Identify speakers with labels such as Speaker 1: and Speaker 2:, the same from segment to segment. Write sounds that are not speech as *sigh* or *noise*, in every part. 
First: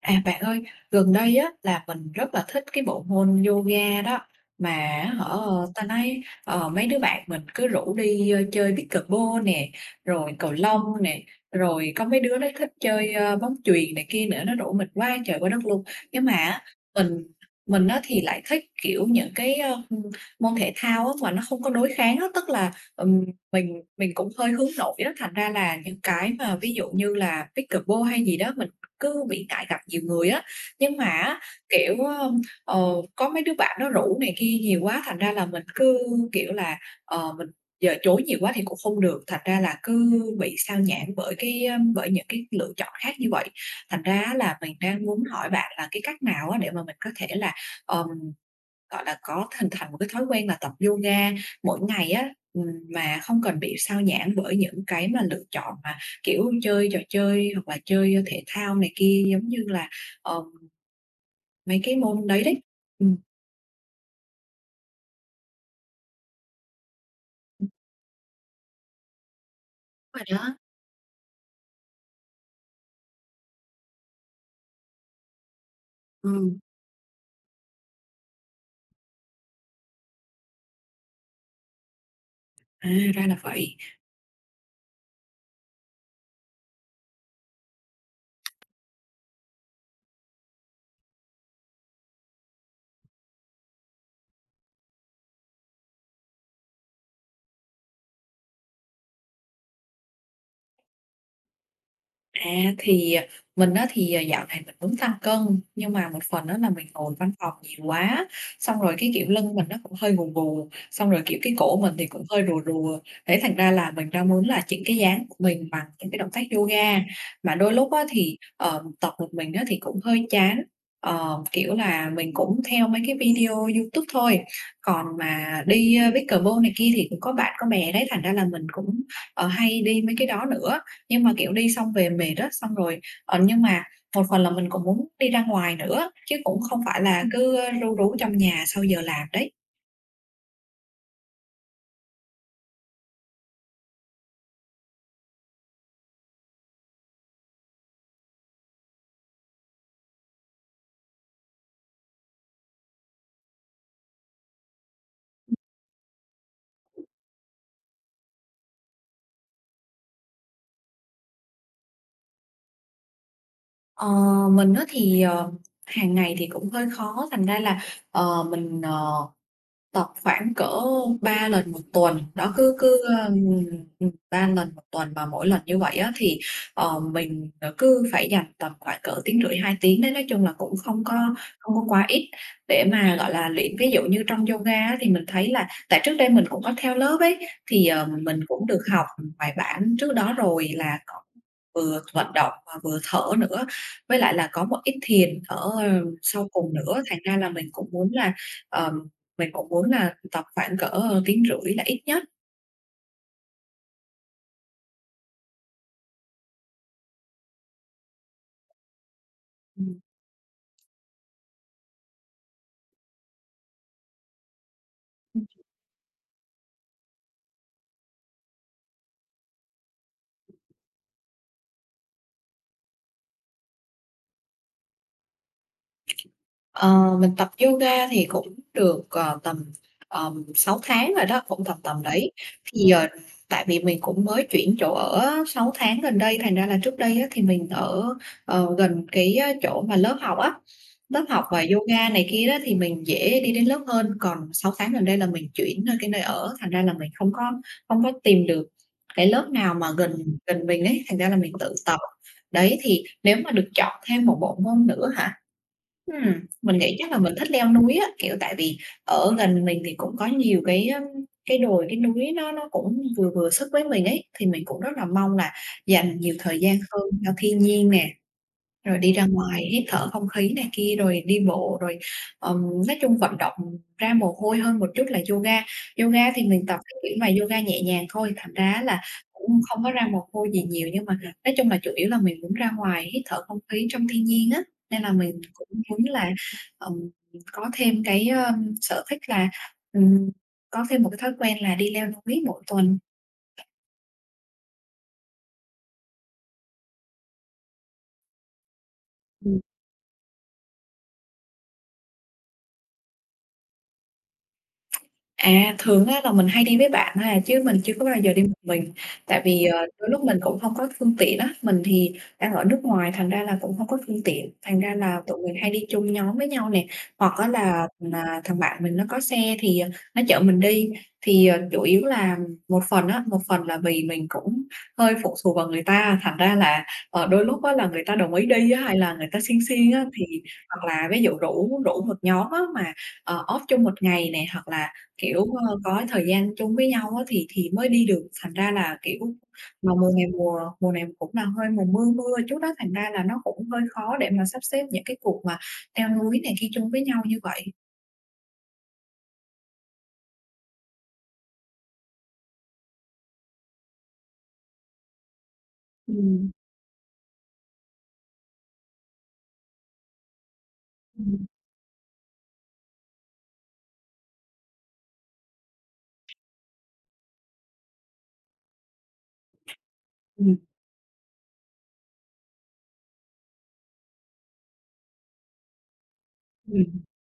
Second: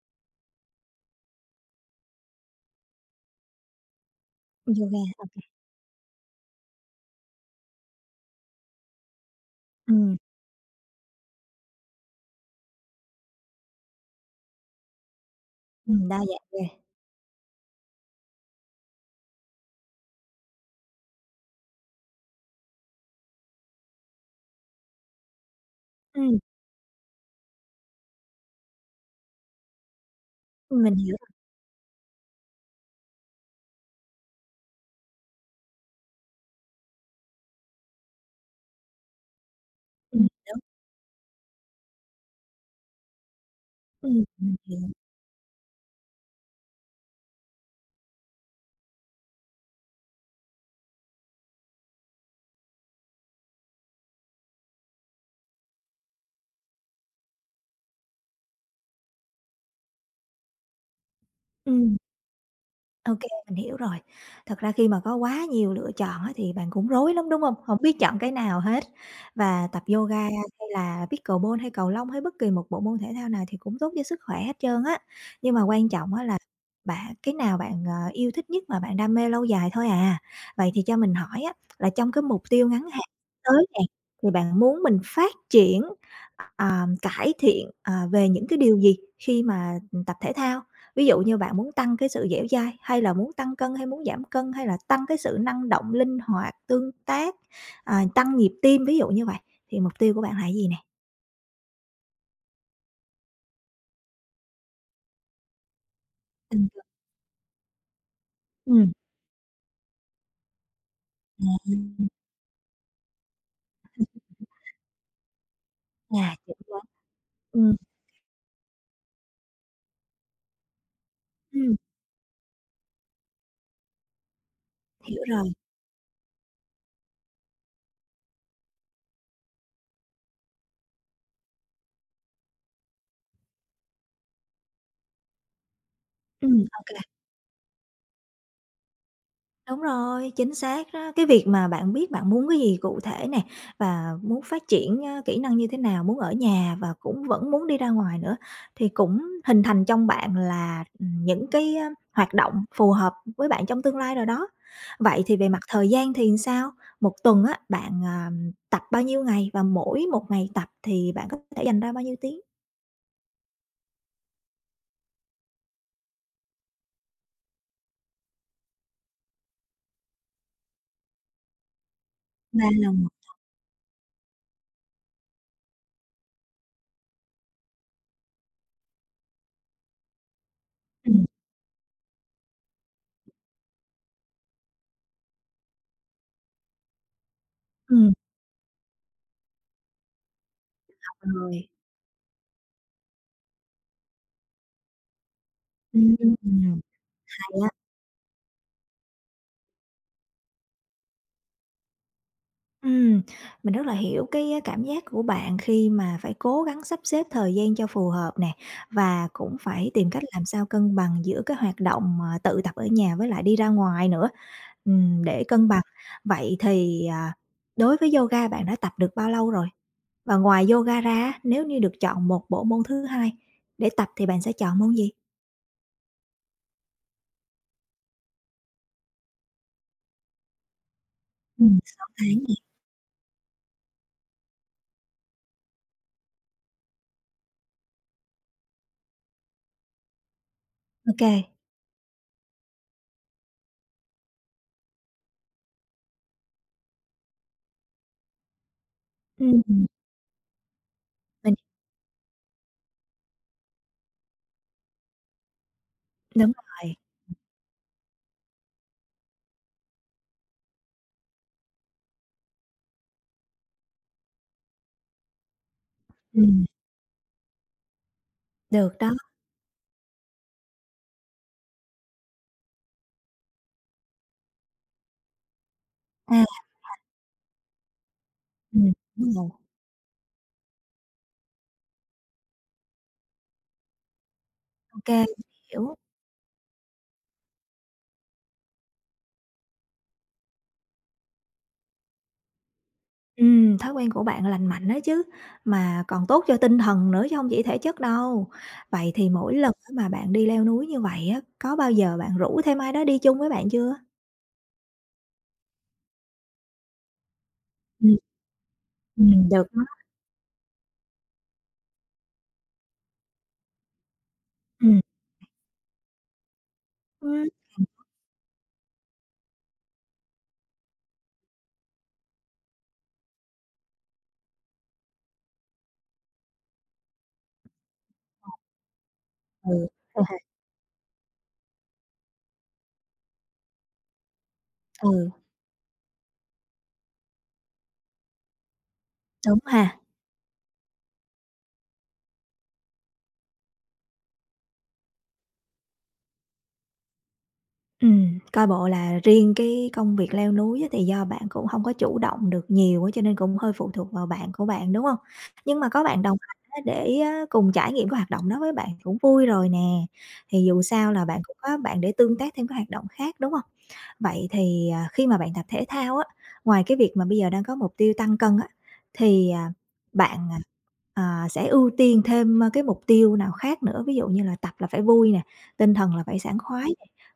Speaker 1: Bạn ơi, gần đây á là mình rất là thích cái bộ môn yoga đó mà
Speaker 2: Yoga,
Speaker 1: ở hả. Ta nói, mấy đứa bạn mình cứ rủ đi, chơi pickleball nè,
Speaker 2: ừm,
Speaker 1: rồi cầu lông nè, rồi có mấy đứa nó thích chơi, bóng chuyền này kia nữa, nó rủ mình qua trời qua đất luôn.
Speaker 2: đa
Speaker 1: Nhưng mà
Speaker 2: dạng
Speaker 1: á,
Speaker 2: ghê.
Speaker 1: mình mình nó thì lại thích, kiểu, những cái, môn thể thao á mà nó không có đối kháng á, tức là, mình cũng hơi hướng nội đó, thành ra là những cái
Speaker 2: Ừm,
Speaker 1: mà ví dụ như là pickleball hay gì đó mình cứ bị ngại gặp nhiều người á.
Speaker 2: mình
Speaker 1: Nhưng mà
Speaker 2: hiểu,
Speaker 1: á, kiểu, ờ, có mấy đứa bạn nó rủ này kia nhiều quá, thành ra là mình cứ, kiểu là, mình giờ chối nhiều quá thì cũng không được, thành ra là cứ
Speaker 2: ừm,
Speaker 1: bị sao nhãng bởi bởi những cái lựa chọn khác như vậy. Thành ra á là
Speaker 2: mình
Speaker 1: mình
Speaker 2: hiểu,
Speaker 1: đang muốn hỏi bạn là cái cách nào á để mà mình có thể là, ờm, gọi là, có hình thành một cái thói quen là tập yoga mỗi ngày á, mà không cần bị xao nhãng bởi những cái mà lựa chọn mà, kiểu, chơi trò chơi hoặc là chơi thể thao này kia, giống như là, ờ, mấy cái
Speaker 2: ừm.
Speaker 1: môn đấy đấy. Ừm.
Speaker 2: OK mình hiểu rồi. Thật ra khi mà có quá nhiều lựa chọn á thì bạn cũng rối lắm, đúng không? Không biết chọn cái nào hết. Và tập yoga
Speaker 1: Đúng
Speaker 2: hay
Speaker 1: rồi đó.
Speaker 2: là pickleball hay cầu lông hay bất kỳ một bộ môn thể thao nào thì cũng tốt cho sức khỏe hết trơn á. Nhưng mà quan trọng á là
Speaker 1: Ừ.
Speaker 2: bạn cái nào bạn, yêu thích nhất mà bạn đam mê lâu dài thôi à. Vậy thì cho mình hỏi á là trong cái mục tiêu ngắn
Speaker 1: À,
Speaker 2: hạn
Speaker 1: ra là
Speaker 2: tới
Speaker 1: vậy.
Speaker 2: nè, thì bạn muốn mình phát triển, ờ, cải thiện, về những cái điều gì khi mà tập thể thao? Ví dụ như bạn muốn tăng cái sự dẻo dai, hay là muốn tăng cân, hay muốn giảm cân, hay là tăng cái sự năng động, linh hoạt, tương tác, tăng nhịp tim, ví dụ như vậy, thì mục tiêu của bạn là cái gì nè?
Speaker 1: À, thì, mình á thì, dạo này mình muốn tăng cân, nhưng mà một phần đó
Speaker 2: Ừm.
Speaker 1: là mình ngồi văn phòng nhiều quá, xong
Speaker 2: Ừm,
Speaker 1: rồi cái, kiểu, lưng mình nó cũng hơi gù gù, xong rồi, kiểu, cái cổ mình thì
Speaker 2: ừm,
Speaker 1: cũng hơi rùa rùa. Thế thành ra là mình đang muốn là chỉnh cái dáng của mình bằng những cái động
Speaker 2: à,
Speaker 1: tác
Speaker 2: chuẩn quá.
Speaker 1: yoga. Mà đôi
Speaker 2: Ừm,
Speaker 1: lúc á thì, tập một mình á thì cũng hơi chán, kiểu
Speaker 2: ừm,
Speaker 1: là, mình cũng theo mấy cái video YouTube thôi, còn
Speaker 2: hiểu rồi.
Speaker 1: mà đi, pickleball này kia thì cũng có bạn có bè đấy, thành ra là mình cũng, hay đi mấy cái đó nữa. Nhưng mà, kiểu, đi xong về mệt á, xong rồi nhưng mà một phần là mình cũng muốn đi ra ngoài nữa, chứ cũng không
Speaker 2: OK.
Speaker 1: phải là cứ ru rú trong nhà sau giờ làm đấy.
Speaker 2: Đúng rồi, chính xác đó. Cái việc mà bạn biết bạn muốn cái gì cụ thể nè, và muốn phát triển, kỹ năng như thế nào, muốn ở nhà và cũng vẫn muốn đi ra ngoài nữa, thì cũng hình thành trong bạn là, những cái, hoạt động phù hợp với bạn trong tương lai rồi đó. Vậy thì về mặt thời gian thì sao? Một tuần á, bạn, tập bao nhiêu ngày và mỗi một ngày tập thì bạn có thể dành ra bao nhiêu tiếng?
Speaker 1: Ờ, mình á thì, hàng ngày thì cũng hơi khó, thành ra là, mình, tập khoảng cỡ 3 lần một tuần, nó
Speaker 2: Ba
Speaker 1: cứ
Speaker 2: lần
Speaker 1: cứ,
Speaker 2: một
Speaker 1: 3 lần một tuần mà mỗi lần như vậy á thì, mình, cứ phải dành tầm khoảng cỡ tiếng rưỡi, 2 tiếng đấy, nói chung là cũng không có
Speaker 2: tuần.
Speaker 1: không có quá ít để mà, gọi là, luyện. Ví dụ như trong yoga á thì mình thấy là tại trước đây mình cũng có theo lớp ấy, thì,
Speaker 2: Ừm,
Speaker 1: mình cũng được học bài bản trước đó rồi, là có
Speaker 2: rồi.
Speaker 1: vừa vận động và vừa thở nữa, với lại là có một ít thiền ở, sau cùng
Speaker 2: Ừm.
Speaker 1: nữa, thành ra là
Speaker 2: Hay á.
Speaker 1: ờ mình cũng muốn là tập khoảng cỡ, tiếng rưỡi là ít nhất.
Speaker 2: Ừm, mình rất là hiểu cái, cảm giác của bạn khi mà phải cố gắng sắp xếp thời gian cho phù hợp nè, và cũng phải
Speaker 1: Ừm.
Speaker 2: tìm cách làm sao cân bằng giữa cái hoạt động, tự tập ở nhà với lại đi ra ngoài nữa, để cân bằng. Vậy thì, đối với yoga bạn đã tập được bao lâu rồi? Và ngoài yoga ra nếu như được chọn một bộ môn thứ hai để tập thì bạn sẽ chọn môn gì?
Speaker 1: Ờ, mình tập yoga thì cũng được, tầm, 6 tháng rồi đó, cũng tầm tầm
Speaker 2: 6
Speaker 1: đấy.
Speaker 2: tháng nè.
Speaker 1: Thì, tại vì mình cũng mới chuyển chỗ ở sáu tháng gần đây, thành ra là trước đây á, thì mình ở, gần cái, chỗ mà lớp học á,
Speaker 2: Ô
Speaker 1: lớp
Speaker 2: kê,
Speaker 1: học và yoga này kia đó thì mình dễ đi đến lớp hơn. Còn 6 tháng gần đây là mình chuyển cái nơi ở, thành ra là mình không có tìm được cái lớp nào mà gần gần mình ấy, thành ra là mình
Speaker 2: mình
Speaker 1: tự tập. Đấy, thì nếu mà được chọn thêm một bộ môn nữa hả? Ừm,
Speaker 2: đúng
Speaker 1: mình nghĩ
Speaker 2: rồi,
Speaker 1: chắc là mình thích leo núi á, kiểu, tại vì ở gần mình thì cũng có nhiều cái, cái đồi, cái núi nó cũng vừa vừa sức với mình ấy, thì mình cũng rất là mong là dành nhiều thời
Speaker 2: ừm,
Speaker 1: gian hơn cho thiên nhiên nè,
Speaker 2: được
Speaker 1: rồi
Speaker 2: đó,
Speaker 1: đi ra ngoài hít thở không khí này kia, rồi đi bộ, rồi, ừm, nói chung vận động ra mồ hôi hơn một chút là yoga. Yoga thì
Speaker 2: à,
Speaker 1: mình tập cái kiểu mà yoga nhẹ nhàng thôi, thành ra là
Speaker 2: đúng rồi.
Speaker 1: cũng không có ra mồ hôi gì nhiều, nhưng mà nói chung là chủ yếu là mình muốn ra ngoài hít thở không khí trong thiên nhiên á, nên là
Speaker 2: Ô
Speaker 1: mình cũng
Speaker 2: hiểu.
Speaker 1: muốn là, ừm, có thêm cái, sở thích là, ừm, có thêm một cái thói quen là đi leo núi mỗi tuần.
Speaker 2: Thói quen của bạn lành mạnh đó chứ, mà còn tốt cho tinh thần nữa chứ không chỉ thể chất đâu. Vậy thì mỗi lần á mà bạn đi leo núi như vậy á, có bao giờ bạn rủ thêm ai đó đi chung với bạn chưa?
Speaker 1: À, thường á là mình hay đi với bạn ha, chứ mình chưa có bao
Speaker 2: Ừm,
Speaker 1: giờ đi một mình. Tại vì,
Speaker 2: được đó,
Speaker 1: đôi lúc mình cũng hông có phương tiện á, mình thì đang ở nước ngoài, thành ra là cũng hông có phương tiện, thành ra
Speaker 2: ừm.
Speaker 1: là tụi mình hay đi chung nhóm với nhau nè. Hoặc á
Speaker 2: Ừm.
Speaker 1: là, thằng bạn mình nó có xe thì, nó chở mình đi. Thì, chủ yếu là một phần á, một phần là vì mình cũng hơi phụ thuộc vào người ta, thành ra là, đôi lúc á là người ta đồng ý đi á, hay là người ta siêng
Speaker 2: Ừ,
Speaker 1: siêng
Speaker 2: *laughs*
Speaker 1: á,
Speaker 2: ừ,
Speaker 1: thì hoặc là ví dụ rủ rủ một nhóm á mà, off chung một ngày nè, hoặc là
Speaker 2: ừ,
Speaker 1: kiểu, có thời gian chung với nhau á thì mới đi được, thành ra là, kiểu,
Speaker 2: đúng
Speaker 1: mà
Speaker 2: ha.
Speaker 1: mùa này cũng là hơi mùa mưa mưa chút á, thành ra là nó cũng hơi khó để mà sắp xếp những cái cuộc mà leo núi này kia chung với nhau như vậy.
Speaker 2: Coi bộ là riêng cái công việc leo núi á, thì do bạn cũng hông có chủ động được nhiều á, cho nên cũng hơi phụ thuộc vào bạn của bạn, đúng hông? Nhưng mà có bạn đồng
Speaker 1: Ừm,
Speaker 2: hành á, để á, cùng trải nghiệm cái hoạt động đó với bạn cũng vui rồi nè, thì dù sao là bạn
Speaker 1: ừm,
Speaker 2: cũng có bạn để tương tác thêm các hoạt động khác, đúng hông? Vậy thì, khi mà bạn tập thể thao á, ngoài cái việc mà bây giờ đang có mục tiêu tăng cân á, thì, bạn,
Speaker 1: ừm,
Speaker 2: sẽ ưu tiên thêm, cái mục tiêu nào khác nữa? Ví dụ như là tập là phải vui nè, tinh thần là phải sảng
Speaker 1: ừm.
Speaker 2: khoái,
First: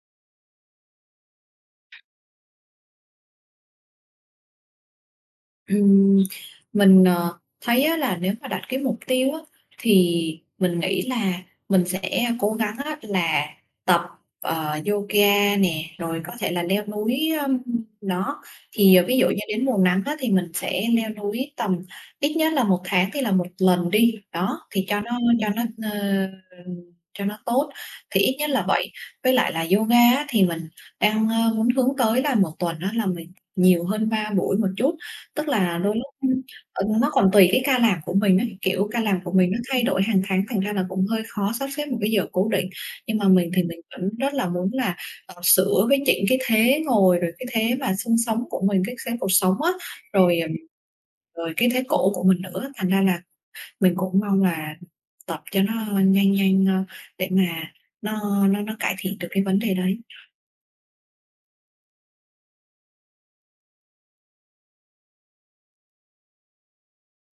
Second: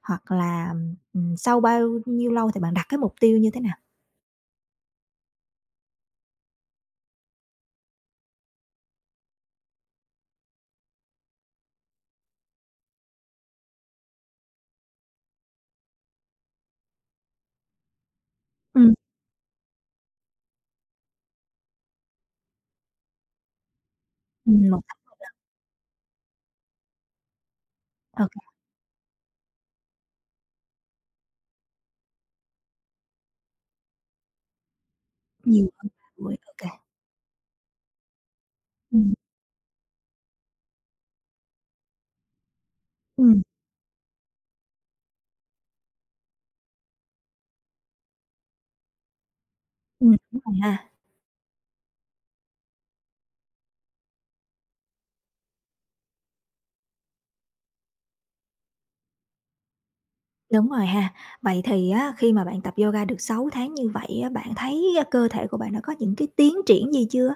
Speaker 2: hoặc là, sau bao nhiêu lâu thì bạn đặt cái mục tiêu như thế nào?
Speaker 1: Ừm, mình, thấy á là nếu mà đặt cái mục tiêu á, thì mình nghĩ là mình sẽ cố gắng á là tập, yoga nè, rồi có thể là leo núi, đó.
Speaker 2: Ừm,
Speaker 1: Thì, ví dụ như đến mùa nắng á, thì mình sẽ leo núi tầm ít nhất là một tháng thì là một lần đi, đó,
Speaker 2: một
Speaker 1: thì cho
Speaker 2: tháng,
Speaker 1: nó cho nó, ờ, cho nó tốt, thì
Speaker 2: ô
Speaker 1: ít
Speaker 2: kê,
Speaker 1: nhất là vậy. Với lại là yoga á, thì mình đang, muốn hướng tới là một tuần đó là mình nhiều hơn 3 buổi một chút. Tức
Speaker 2: nhiều
Speaker 1: là
Speaker 2: hơn
Speaker 1: đôi lúc,
Speaker 2: 3 buổi, ô kê.
Speaker 1: nó còn tùy cái ca làm của mình ấy, kiểu, ca
Speaker 2: Ừm,
Speaker 1: làm của mình nó thay đổi hàng tháng, thành ra là cũng hơi khó sắp xếp một cái giờ cố định. Nhưng mà
Speaker 2: ừm,
Speaker 1: mình thì mình vẫn rất là muốn là, sửa với chỉnh cái thế ngồi, rồi cái thế mà xương sống của mình, cái thế cột sống á, rồi,
Speaker 2: đúng rồi ha,
Speaker 1: rồi cái thế cổ của mình nữa. Thành ra là mình cũng mong là tập cho nó nhanh nhanh, để mà nó cải thiện được cái vấn đề đấy.
Speaker 2: đúng rồi ha. Vậy thì á, khi mà bạn tập yoga được 6 tháng như vậy á, bạn thấy, cơ thể của bạn đã có những cái tiến triển gì chưa?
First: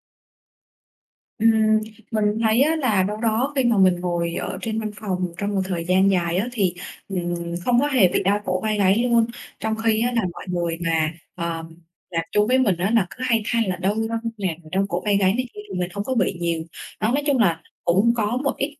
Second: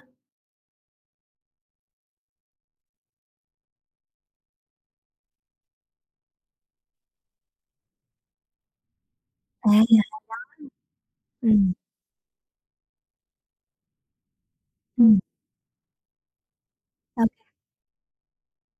Speaker 1: Ừm, mình thấy á là đâu đó khi mà mình ngồi ở trên văn phòng trong một thời gian dài á thì, ừm, không có hề bị đau cổ vai gáy luôn.
Speaker 2: À,
Speaker 1: Trong khi á là mọi người mà,
Speaker 2: ừm,
Speaker 1: làm chung với mình á là cứ hay than là đau lưng nè, rồi đau cổ vai
Speaker 2: ừm,
Speaker 1: gáy này kia thì mình không có bị nhiều. Đó, nói
Speaker 2: ô
Speaker 1: chung là cũng có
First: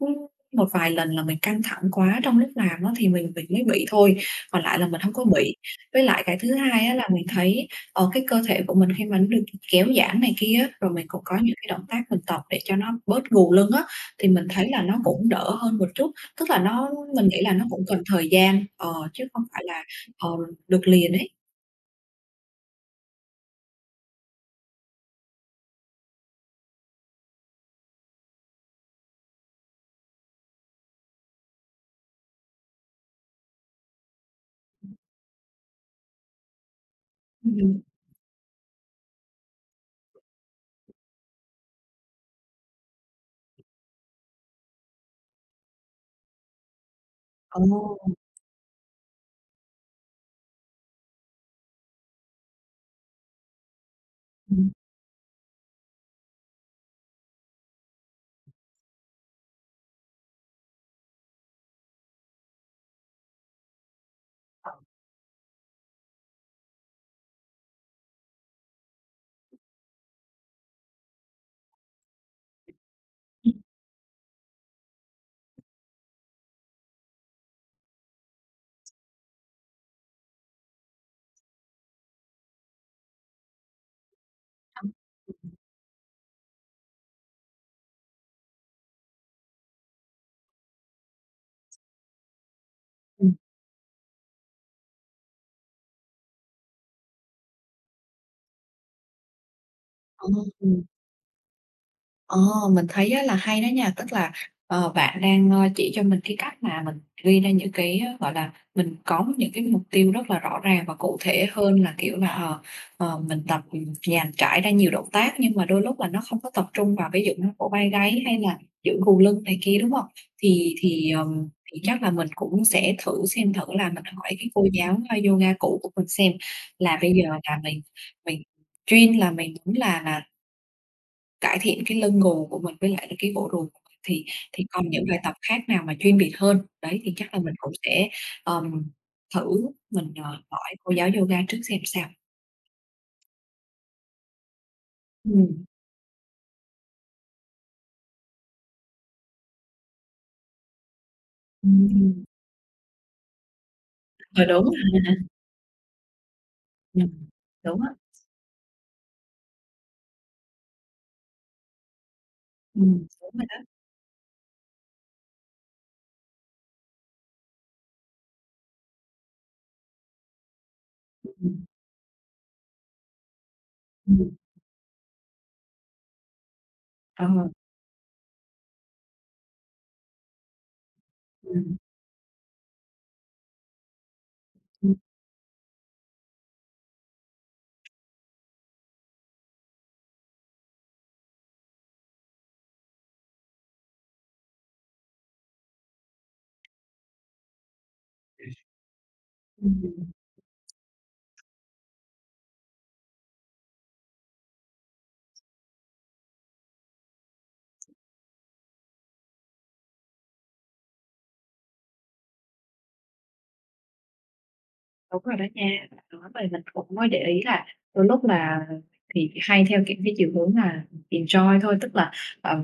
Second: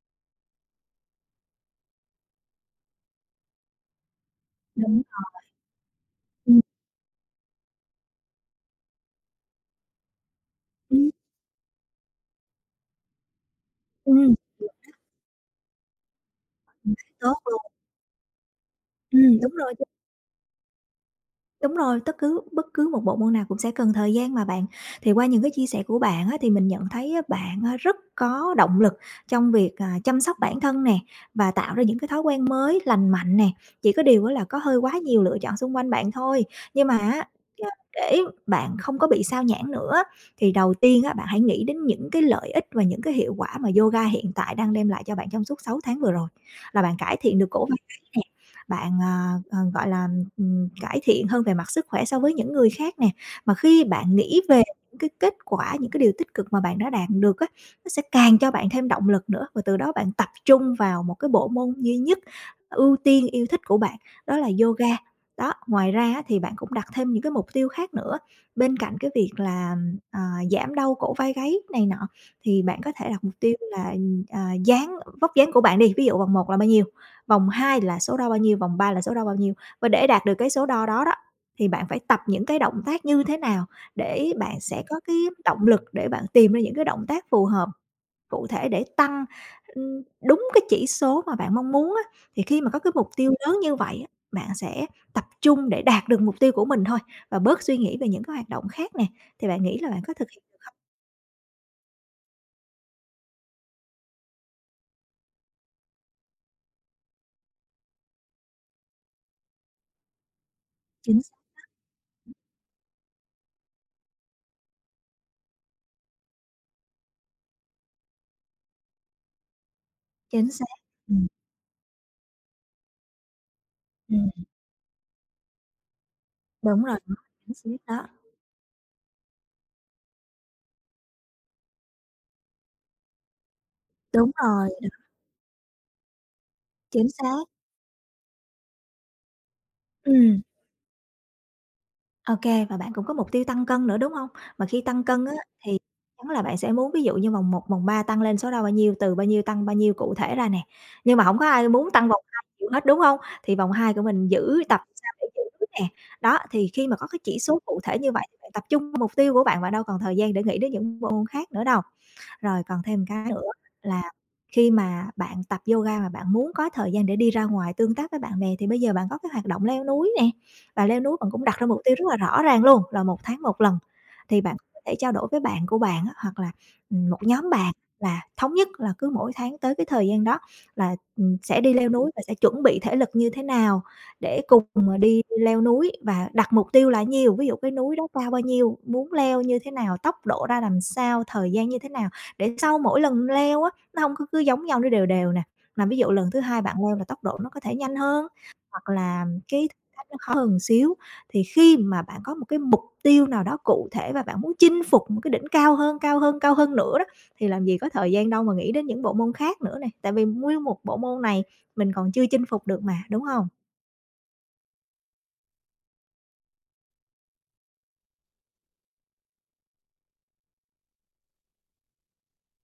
Speaker 1: một vài lần là mình căng thẳng quá trong lúc làm á thì mình mới bị thôi, còn lại
Speaker 2: kê,
Speaker 1: là mình
Speaker 2: đúng
Speaker 1: không
Speaker 2: rồi.
Speaker 1: có bị. Với lại cái thứ
Speaker 2: Ừm,
Speaker 1: hai á là mình thấy cái cơ thể của mình khi mà nó được kéo giãn này kia á, rồi mình
Speaker 2: ừm,
Speaker 1: cũng có những cái động tác mình tập để cho nó bớt gù lưng á, thì
Speaker 2: ừm,
Speaker 1: mình thấy là nó cũng đỡ hơn một chút. Tức là mình
Speaker 2: tốt
Speaker 1: nghĩ là
Speaker 2: luôn.
Speaker 1: nó cũng cần thời gian, chứ không
Speaker 2: Đúng
Speaker 1: phải
Speaker 2: rồi.
Speaker 1: là, ờ, được liền ấy.
Speaker 2: Đúng rồi, tất cứ bất cứ một bộ môn nào cũng sẽ cần thời gian mà bạn. Thì qua những cái chia sẻ của bạn á, thì mình nhận thấy á, bạn á, rất có động lực trong việc, chăm sóc bản thân nè, và tạo ra những cái thói quen mới lành mạnh nè, chỉ có điều á, là có hơi quá nhiều lựa chọn xung quanh bạn thôi. Nhưng mà á, ờ,
Speaker 1: Ừm,
Speaker 2: để bạn không có bị sao nhãng nữa, thì đầu tiên á, bạn hãy nghĩ đến những cái lợi ích và những cái hiệu quả mà yoga hiện tại đang đem lại cho bạn trong suốt 6 tháng vừa rồi, là bạn cải thiện được
Speaker 1: ồ,
Speaker 2: cổ vai gáy nè, bạn, gọi là, cải thiện hơn về mặt sức khỏe so với những người khác nè. Mà khi bạn nghĩ về
Speaker 1: ừm,
Speaker 2: những cái kết quả, những cái điều tích cực mà bạn đã đạt được á, nó sẽ càng cho bạn thêm động lực nữa và từ đó bạn tập trung vào một cái bộ môn duy nhất ưu tiên yêu thích của bạn, đó là yoga. Đó, ngoài ra á thì bạn cũng đặt thêm những cái mục tiêu khác nữa, bên cạnh cái việc là, ờ, giảm đau cổ vai gáy này nọ, thì bạn có thể đặt mục tiêu là, dáng vóc dáng của bạn đi, ví dụ vòng một là bao nhiêu, vòng 2 là số đo bao nhiêu, vòng 3 là số đo bao nhiêu. Và để đạt được cái số đo đó đó, thì bạn phải tập những cái động tác như thế nào để bạn sẽ có cái động lực để bạn tìm ra những cái động tác phù hợp, cụ thể để tăng, đúng cái chỉ số mà bạn mong muốn á. Thì khi mà có cái mục tiêu
Speaker 1: ừm,
Speaker 2: lớn như vậy á, bạn sẽ tập trung để đạt được mục tiêu của mình thôi và bớt suy nghĩ về những cái hoạt động khác nè, thì bạn nghĩ là bạn có thực
Speaker 1: ừm,
Speaker 2: hiện được
Speaker 1: ờ.
Speaker 2: không?
Speaker 1: Ờ, mình thấy á là hay đó nha, tức là, bạn đang, chỉ cho mình cái cách mà mình ghi ra những cái, gọi là, mình có những cái mục tiêu rất là rõ ràng và cụ
Speaker 2: Chính xác,
Speaker 1: thể hơn là, kiểu là, mình tập, dàn trải ra nhiều động tác nhưng mà đôi lúc là nó không có tập trung vào ví dụ như cổ vai gáy hay là giữ gù lưng này kia, đúng không?
Speaker 2: chính xác. Ừm,
Speaker 1: Thì chắc là mình cũng sẽ thử xem thử là mình
Speaker 2: ừm,
Speaker 1: hỏi cái cô giáo, yoga cũ của mình xem là bây
Speaker 2: đúng
Speaker 1: giờ
Speaker 2: rồi,
Speaker 1: là
Speaker 2: chính xác
Speaker 1: mình
Speaker 2: đó.
Speaker 1: mình chuyên là mình muốn là cải thiện cái lưng gù của mình với lại là cái bộ ruột của mình, thì
Speaker 2: Đúng rồi,
Speaker 1: còn những bài tập khác nào mà chuyên biệt hơn, đấy,
Speaker 2: chính
Speaker 1: thì chắc là
Speaker 2: xác.
Speaker 1: mình cũng sẽ, ờm, thử mình,
Speaker 2: Ừm.
Speaker 1: hỏi cô giáo yoga trước xem sao.
Speaker 2: OK và bạn cũng có mục tiêu tăng cân nữa, đúng hông? Mà khi tăng cân á,
Speaker 1: Ừm.
Speaker 2: thì chắn là bạn sẽ muốn ví dụ như vòng một, vòng 3 tăng lên số đo bao nhiêu, từ bao nhiêu tăng bao nhiêu cụ thể ra nè. Nhưng mà hổng có ai muốn tăng vòng
Speaker 1: Ừm.
Speaker 2: 2 nhiều hết, đúng hông? Thì vòng 2 của mình
Speaker 1: Ờ, đúng
Speaker 2: giữ tập
Speaker 1: rồi
Speaker 2: sao
Speaker 1: ha.
Speaker 2: để giữ nè. Đó, thì khi mà có
Speaker 1: Ừm,
Speaker 2: cái chỉ số
Speaker 1: đúng
Speaker 2: cụ
Speaker 1: á.
Speaker 2: thể như vậy thì bạn tập trung mục tiêu của bạn, và đâu còn thời gian để nghĩ đến những bộ môn khác nữa đâu. Rồi còn thêm một cái
Speaker 1: Đúng
Speaker 2: nữa
Speaker 1: rồi đó.
Speaker 2: là khi mà bạn tập yoga mà bạn muốn có thời gian để đi ra ngoài tương tác với bạn bè, thì bây giờ bạn có cái hoạt động leo núi nè, và leo núi bạn cũng đặt
Speaker 1: Ừm,
Speaker 2: ra mục tiêu rất là rõ ràng luôn là một tháng một lần.
Speaker 1: ừm,
Speaker 2: Thì bạn có thể trao đổi với bạn của bạn á, hoặc là, một
Speaker 1: ờ,
Speaker 2: nhóm bạn là thống nhất là cứ mỗi tháng tới cái thời gian đó là, sẽ đi
Speaker 1: ừm,
Speaker 2: leo núi và sẽ chuẩn bị thể lực như thế nào để cùng, mà đi leo núi và đặt mục tiêu là nhiều ví dụ cái núi đó cao bao nhiêu, muốn leo như thế nào, tốc độ ra làm sao, thời gian như thế nào. Để sau mỗi lần leo á, nó hông có cứ giống nhau, nó đều đều nè, mà ví dụ lần thứ hai bạn leo là tốc độ nó có thể nhanh hơn, hoặc là cái thử thách
Speaker 1: ừm.
Speaker 2: nó khó hơn một xíu. Thì khi mà bạn có một cái mục tiêu nào đó cụ thể và bạn muốn chinh phục một cái đỉnh cao hơn, cao hơn, cao hơn nữa đó, thì làm gì có thời gian đâu mà nghĩ đến những bộ môn khác nữa nè, tại vì nguyên một bộ môn này mình còn chưa chinh phục được mà, đúng hông?
Speaker 1: Đúng rồi đó nha. Đó, vậy mình cũng mới để ý là đôi lúc thì hay theo, kiểu, cái chiều hướng là enjoy thôi, tức là, ờ,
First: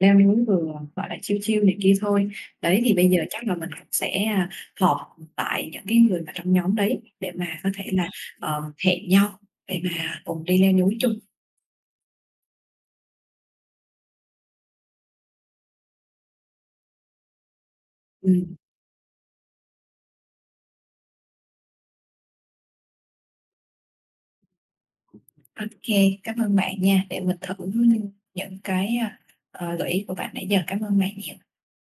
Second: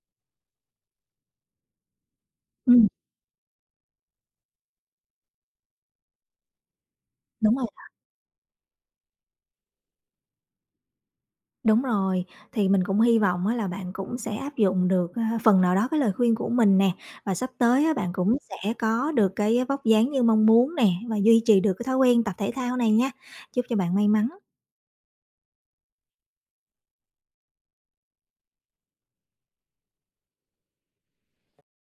Speaker 1: leo núi vừa, gọi là, chill chill này kia thôi. Đấy,
Speaker 2: Ừm,
Speaker 1: thì bây giờ chắc là mình cũng sẽ, họp lại những cái người mà trong nhóm đấy để mà
Speaker 2: đúng rồi.
Speaker 1: có thể là, hẹn nhau để mà cùng đi leo núi chung.
Speaker 2: Đúng rồi, thì mình cũng hy vọng á là bạn cũng sẽ áp dụng được, phần nào đó cái lời khuyên của mình nè, và sắp tới á bạn cũng
Speaker 1: Ừm,
Speaker 2: sẽ có được cái vóc dáng như mong muốn nè, và duy trì được cái thói quen tập thể thao này nha. Chúc cho bạn may mắn.
Speaker 1: ô, cảm ơn bạn nha, để mình thử những cái, gợi ý của bạn nãy giờ. Cảm ơn bạn nhiều.